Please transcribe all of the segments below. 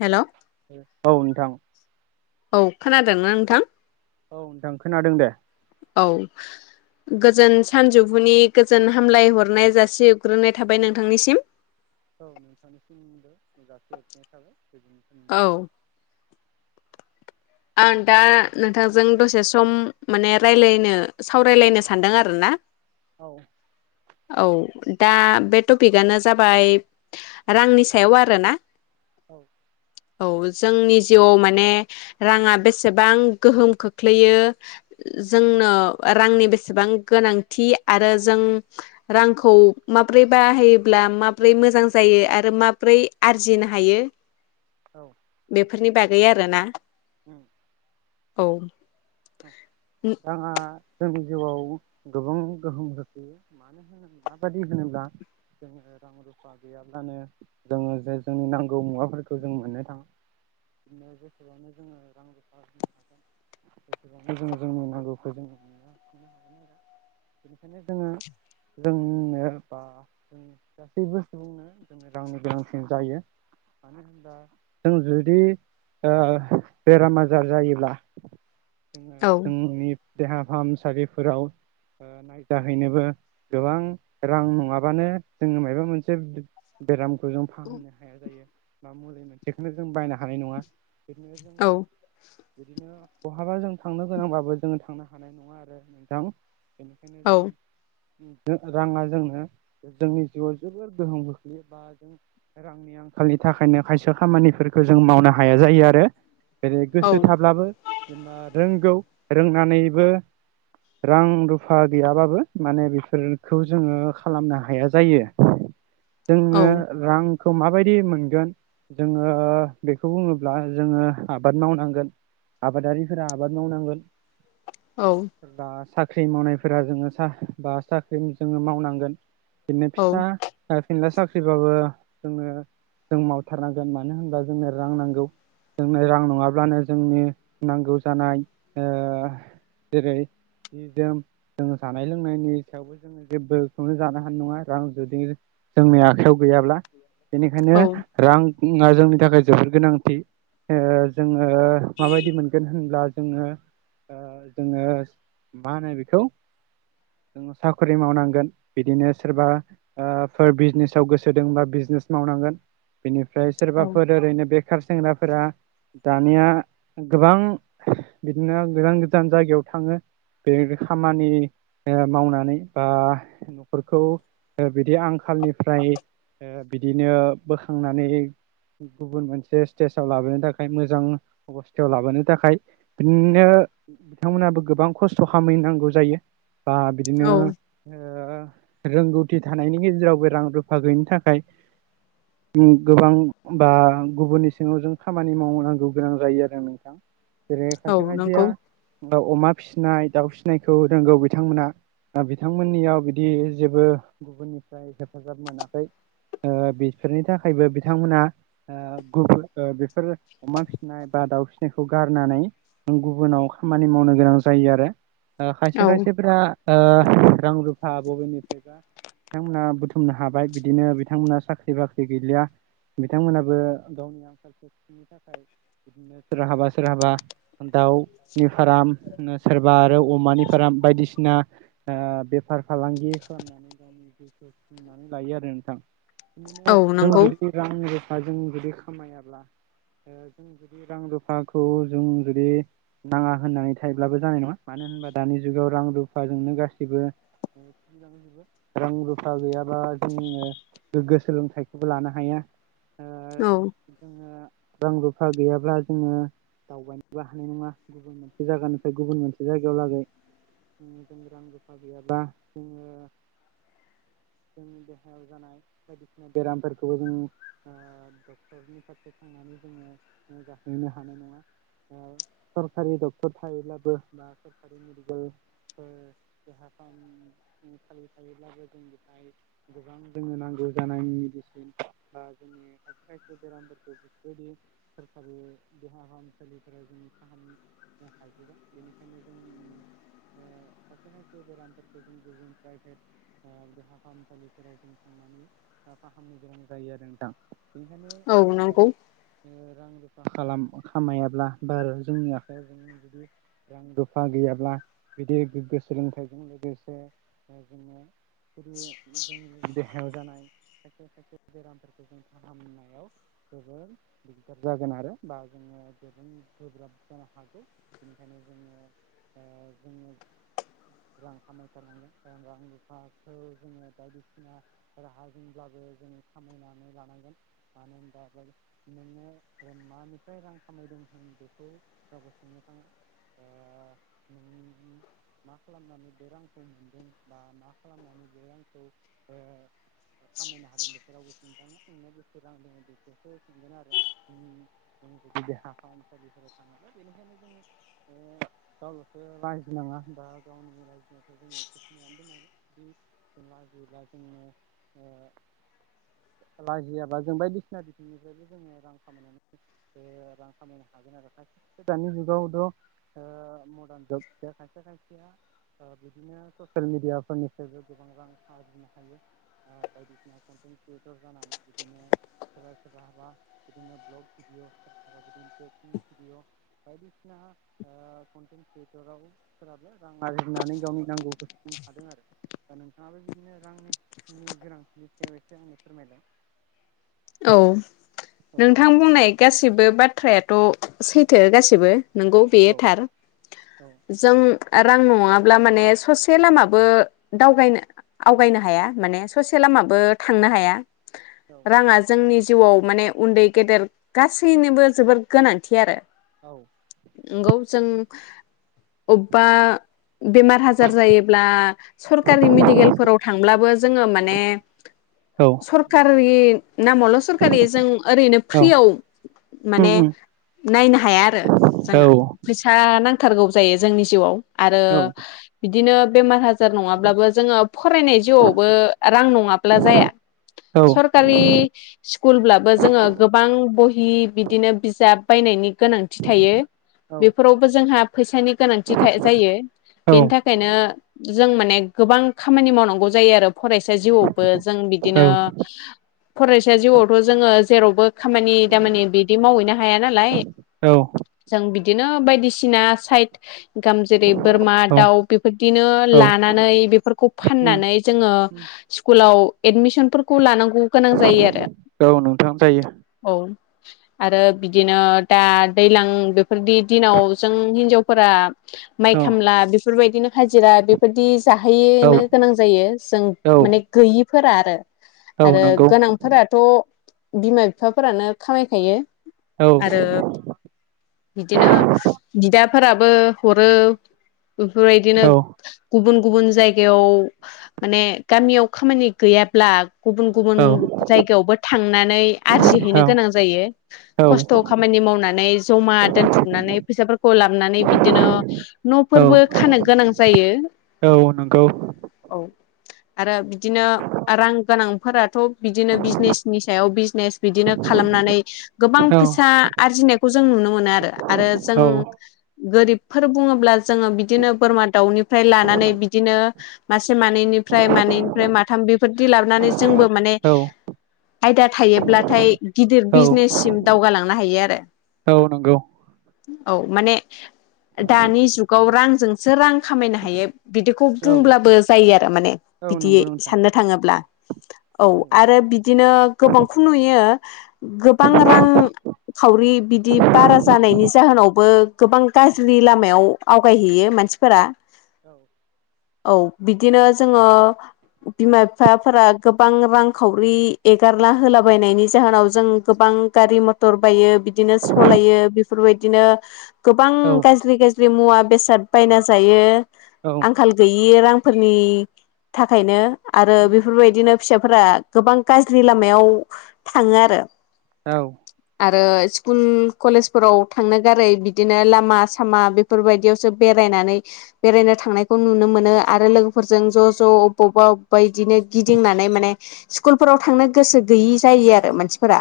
Hello औ नोंथां। औ खोनादोंना नोंथां। औ नोंथां खोनादों दे। औ। गोजोन सानजौफुनि गोजोन हामलाय हरनाय जासि हरग्रोनाय थाबाय नोंथांनिसिम। औ नोंथांनिसिमबो जासिहरनाय थाबाय गोजोन औ सानजुफुनि। आं दा नोंथांजों दसे सम माने रायलायनो सावरायलायनो सानदों आरो ना। औ। औ दा बे टपिकआनो जाबाय रांनि सायाव आरोना। औ। औ जोंनि जिउआव माने राङा बेसेबां गोहोम खोख्लैयो जोंनो रांनि बेसेबां गोनांथि आरो जों रांखौ माब्रै बाहायोब्ला माबोरै मोजां जायो। आरो माब्रै आरजिनो हायो। औ। बेफोरनि बागै आरो ना। उम। औ। राङा जोंनि जिउआव गोबां गोहोम खोख्लैयो मानोहोनोब्ला माबादि होनोब्ला जोङो रां रुफा गैयाब्लानो जोङो जे जोंनि नांगौ मुवाफोरखौ जों मोननो थाङा। बिदिनो जसेबांनो जोङो रां रुफा होनो हागोन। गोबांनो जोङो जोंनि नांगौखौ जोङो नुनोफिनो हागोन आरो बेनिखायनो जोङो जों बुंनो बा जों गासैबो सुबुंनो जोंनो रांनि गोनांसिन जायो। मानो होनाब्ला थों जुदि ओ बेराम आजार जायोब्ला जोङो औ जोंनि देहा फाहामसालिफोराव ओ नायजाहैनोबो गोबां रां नङाबानो जोङो माबा मोनसे बेराम खौ जों फाहामनो हाया जायो बा मुलि मोनसेखौनो जों बायनो हानाय नङा। बिदिनो जोङो औ बिदिनो बहाबा जों थांनो गोनांबाबो जोङो थांनो हा हानाय नङा आरो नोंथां बेनिखायनो औ जों राङा जोंनो जोंनि जिउआव जोबोर गोहोम ख्लैयो बा जों रांनि आंख खालनि थाखायनो खायसे खामानिफोरखौ जों मावनो हाया जायो आरो। जेरै औ गोसो थाब्लाबो जेनबा रोंगौ रोंनानैबो रां रुफा गैयाबाबो माने बेफोरनखौ जोङो खालामना हाया जायो। [inaudible] जोङो औ रांखौ माबायदि मोनगोन जोङो बेखौ बुङोब्ला जोङो आबाद मावनांगोन आबादारि सोरबा आबाद मावनांगोन औ सोरबा साख ख्रि मावनायफोरा जोङो साहा बा सा ख्रिम जोङो मावनांगोन बिदिनो फिसा फिनला साख्रिबाबो जोङो जों मावथारनांगोन मानो होनबा जोंनो रां नांगौ। जोंनो रां नङाब्लानो जोंनि नांगौ जानाय आ जेरै हि जोम जोङो जानाय लोंनायनि सायावबो जोङो जेबोखौनो जानो हानाय नङा रां जुदि जोंनि आखाइयाव गैयाब्ला बेनिखायनो औ रां हुमना जोंनि थाखाय जोबोर गोनांथि ओ जोङो माबायदि मोनगोन होन ब्ला जोङो ओ जोङो मा होनो बिखौ जोंङो साकुरि मावनांगोन बिदिनो सोरबा ओ फोर बिजनेसाव गोसो दोंबा बिज जनेस मावनांगोन बेनि ओमफ्राय औ सोरबाफोर ओरैनो बेखार सेंग्राफोरा दानिया गोबां बिदिनो गोजान गोजान जायगायाव थाङो। बे खामानि ओ मावनानै बा न'खरखौ ओ बिदि आं खालनिफ्राय ओ बिदिनो बोखांनानै गुबुन मोनसे स्टेजाव लाबोनो थाखाय मोजां अबस्थायाव लाबोनो थाखाय बिदिनो बिथांमोनाबो गोबां खस्थ' खामैनांगौ जायो। बा बिदिनो औ ओ रोंगौथि थानायनि गेजेरावबो रां रुफा गैयिनि थाखाय उम गोबां बा गुबुननि सिङाव जों खामानि मावनांगौ गोनां जायो आरो नोंथां। जेरै औ खायसे खायसेया नंगौ अ अमा फिसिनाय दाउ फिसिनायखौ रोंगौ बिथांमोना आ बिथांमोननियाव बिदि जेबो गुबुननिफ्राय हेफाजाब मोनाखै। ओ बेफोरनि थाखायबो बिथांमोना आ गुबुन ओ बेफोर अमा फिसिनाय बा दाउ फिनायखौ गार होननानै गुबुनाव खामानि मावनो गोनां जायो आरो आ खायसे औ खायसेफोरा आ रांरुफा बबेनिफ्रायबा बिथांमोना बुथुमनो हाबाय बिदिनो बिथांमोनहा साख्रि बाख्रि गैलिया। बिथांमोनाबो गावनि आंखाल थाखाय बिदिनो सोरहाबा सोरहाबा दाउनि फाराम सोरबा आरो अमानि फाराम बायदिसिना आ बे फार फालांगि खालामनानै गावनि जिउखौ सुफुंनानै लायो आरो नोंथां। औ बिदिनो जों नंगौ बिदि रां रुप बा जों जुदि खामायाब्ला जों जुदि रां रुफाखौ जों जुदि नाङा होननानै थायोब्लाबो जानाय नङा मानो होनबा दानि जुगाव रां रुफाजोंनो गासैबो औ। [unintelligible] रां रुफा गैयाबा जोङो गोग्गो सोलोंथाइखौबो लानो हाया। ओ औ जोङो रां रुफा गैयाब्ला जोङो दावबायनोबो हानाय नङा गुबुन मोनसे जायगानिफ्राय गुबुन मोनसे जायगायाव लागै जों रां रुफा गैयाबा जोङो [inaudible] जोंनि देहायाव जानाय बायदिसिना बेरामफोरखौबो जों आ डक्टरनि फारसे थांनानै जोंङो नायजाहैनो [inaudible] औ। सरकारि डक्टर थायोब्लाबो बा सरखारि मेडिकेल देहा फ फालिखायोब्लाबो जों बेहाय गोबां जोंनो नांगौ जानाय मेडिसिन बा जों खायसे खायसे बेामफोरखौ बेफोरबादि सरखारि देहा फाहामसालिफोरा जों फाहामनो हाजोबा बेनिखायनो जोंनि ओ खायसे खायसे बेरामफोरखौ जों गुबुननिफ्राय ओ देहाफाहामसालिफ्राव जों [unintelligible] फाहामनो गोनां जायो आरो नोंथां। बेनिखायनो औ जोङो नंगौ जुदि ओ रां रुफा खालाम खामायाब्ला बा जोंनि आखायाव जों जुदि रां रुफा गैयाब्ला बिदि गोग्गो सोलोंथाइजों लोगोसे जोङो जोंनि हाबा जानाय खायसे खायसे बेरामफोरखौ जों फाहामनायाव जोबोर दिगदार जागोन आरो बा जोङो गोबां गोब्राब जानो हागौ बेनिखायनो जोङो जोङो रां खामायथारनांगोन रां रुफाखौ जोङो बायदिसिना राहाजोंब्ला ब्लाबो खामायनानै लानांगोन मानो होनबा नोङो [unintelligible] फ्राय रां खामायदों होन बेखौ रावबो सोंनो थाङा। ओ नों मा खालामनानै बे रांखौ मोनदों बा मा खालामनानै बे रांखौ खामायनो हादों बेखौ रावबो [unintelligible] सोंगोन आरो। जों जुदि देहा फाहामसालिफोर थाङोब्ला बेनिखायनो जोङो गावल'सो लाजिनाङा। दा गावनि [unintelligible] बि लाजियोब्ला जोङो ओ लाजियाबा जों बायदिसिना बिथिंनिफ्रायबो जोङो रां खामायनानै रां खामायनो हागोन आरो खायसेथ' दानि जुगावथ' मडार्न जुग खायसे खायसेया ओ बिदिनो ससियेल मिडियाफोरनिफ्रायबो गोबां रां आरजिनो हायो। बायदिसिना कनटेन्ट क्रियेटर जानानै बिदिनो सोरबा सोरबाबा बिदिनो ब्लग भिडअदि भिडिअ बायदिसिना कन्टेन्ट क्रियेटराव फोराबो रां आरजिनानै गावनि नांगौखौ सुफुंनो हादों आरो। दा नोंथाङाबो बिदिनो रांनि गोनांथिनि सायाव एसे आंनो फोरमायलाय। [inaudible] औ नोंथां बुंनाय गासिबो बाथ्रायाथ' सैथो गासिबो। नंगौ बेयो थार जों रां नङाब्ला माने ससे लामाबो दावगायनो आवगायनो हाया माने ससे लामाबो थांनो हाया राङा जोंनि जिउआव माने उन्दै गेदेर गासैनिबो जोबोर गोनांथि आरो। औ। नंगौ जों अबेबा बेमार आजार जायोब्ला सरकारि मेडिकेलफोराव थांब्लाबो जोङो माने सरकारि नामावल' सरकारि जों ओरैनो फ्रियाव माने नायनो हाया आरो जोंहा फैसा नां नांथारगौ जायो जोंनि जिउआव। आरो बिदिनो बेमार आजार नङाब्लाबो जोङो फरायनाय जिउआवबो रां नङा ब्ला जाया सरकारि स्कुलब्लाबो जोङो गोबां बहि बिदिनो बिजाब बायनायनि गोनांथि थायो। बेफोरावबो जोंहा फैसानि गोनांथि जायो बेनि थाखायनो जों माने गोबां खामानि मावनांगौ जायो आरो फरायसा जिउआवबो जों बिदिनो फरायसा जिउआवथ' जोङो जेरावबो खामानि दामानि बिदि मावहैनो हाया नालाय जों बि बिदिनो बायदिसिना साइद इंकाम जेरै बोरमा दाउ बेफोरदिनो लानानै बेफोरखौ फाननानै जोङो स्कुलाव एदमिसनफोरखौ लानांगौ गोनां जायो आरो, जायो औ। आरो बिदिनो दा दैलां बेफोरनि दिनाव जों हिनजावफोरा माइ औ खामला बेफोरबायदिनो हाजिरा बेफोरदि औ जाहैनो गोनां जायो जों औ माने गैयिफोरा आरो औ नोंगौ। आंफोराथ' बिमा बिफाफोरानो खामायखायो औ आरो बिदिनो बिदाफोराबो हरो बेफोरबायदिनो औ गुबुन गुबुन जायगायाव माने गामियाव खामानि गैयाब्ला गुबुन गुबुन औ जायगायावबो थांनानै आरजिहैनो गोनां जायो औ खस्थ' खामानि मावनानै ज मा दोनथुमनानै फैसाफोरखौ लाबानै बिदिनो न'फोरबो खानो गोनां जायो। औ नों औ आरो बिदिनो रां गोनांफोराथ' बिदिनो बिजनेसनि सायाव बिजनेस बिदिनो खालामनानै गोबां औ फैसा आरजिनायखौ जों नुनो मोनो आरो जों औ गोरिब फोर बुङोब्ला जोङो बिदिनो बोरमा, दाउनिफ्राय लानानै बिदिनो मा से मानैनिफ्राय मानैनिफ्राय माथाम बेफोरदि लाबोनानै जोंबो माने औ आयदा थायोब्लाथाय गिदिर औ बिजनेससिम दावगालांनो हायो आरो। औ नोंगौ। औ माने दानि जुगाव रांजोंसो रां खामायनो हायो बिदिखौ औ बुंब्लाबो जायो आरो माने औ बिदियै नंगौ नोंथां साननो थाङोब्ला। औ आरो बिदिनो गोबांखौ नुयो गोबां रां खाउरि बिदि बारा जानायनि जाहोनावबो गोबां गाज्रि लामायाव आवगायहैयो मानसिफोरा औ। औ बिदिनो जोङो बिमा बिफाफोरा गो बां रांखावरि एगारला होलाबायनायनि जाहोनाव जों गोबां गारि मथर बायो बि दिनो सलायो बेफोरबायदिनो गोबां गाज्रि गा ज्रि मुवा बेसाद बायना जायो आंखाल गैयि रां फोरनि थाखायनो आरो बेफोरबायदिनो फिसाफोरा गोबां गाज्रि लामायाव थाङो आरो। औ। आरो स्कुल कलेजफोराव थांनो गारै बिदिनो लामा सामा बेफोरबायदियावसो बेरा रायनानै बेरायनो थांनायखौ नुनो मोनो आरो लोगोफोरजों ज' ज' अबावबा अबेबा बिदिनो गिदिंना नै माने स्कुल फोराव थांनो गोसो गैयै जायो आ रो औ मानसिफोरा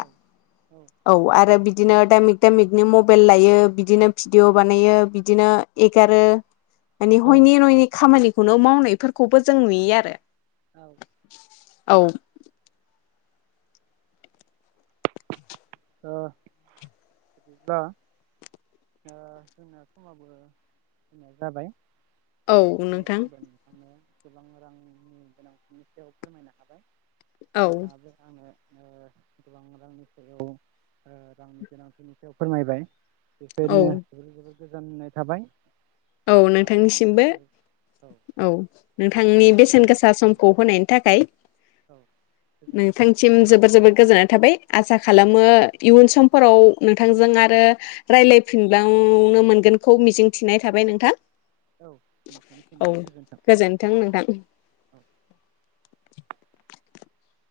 औ आरो बि दिनो दामिक दामिकनि मबाइल लायो बिदिनो भिडिअ' बानायो बिदिनो एगारो माने औ ओ हयनि नयनि खामानिखौनो मावनायफोरखौबो जों नुयो आरो। औ। औ। ओ बिदिब्ला दा जोंना समाबो जोंना जाबाय औ निसय नोंथां आंबो नोंथांनो गोबां रांनि गोनांथिनि सायाव फोरमायनो हाबाय। औ नोंथाङाबो आंनो ओ गोबां रांनि सायाव ओ रांनि गोनांथिनि सायाव फोरमायबाय औ बेफोरनो जोबोद जोबोद गोजोननाय थाबाय। औ नोंथाङाबो आंनो नोंथांनिसिमबो। जोबोर औ नोंथांनि बेसेन बेफोरनो गोसा औ समखौ होनायनि थाखाय गोजोन्थों नोंथांसिम जोबोर जोबोर गोजोननाय थाबाय आसा खालामो इयुन समफोराव नोंथांजों आरो रायलायफिनबाव नो मोनगोनखौ मिजिंथिनाय थाबाय नोंथां औ नोंथांनिसिमबो औ गोजोनथों गोजोन्थों नोंथां औ [inaudible]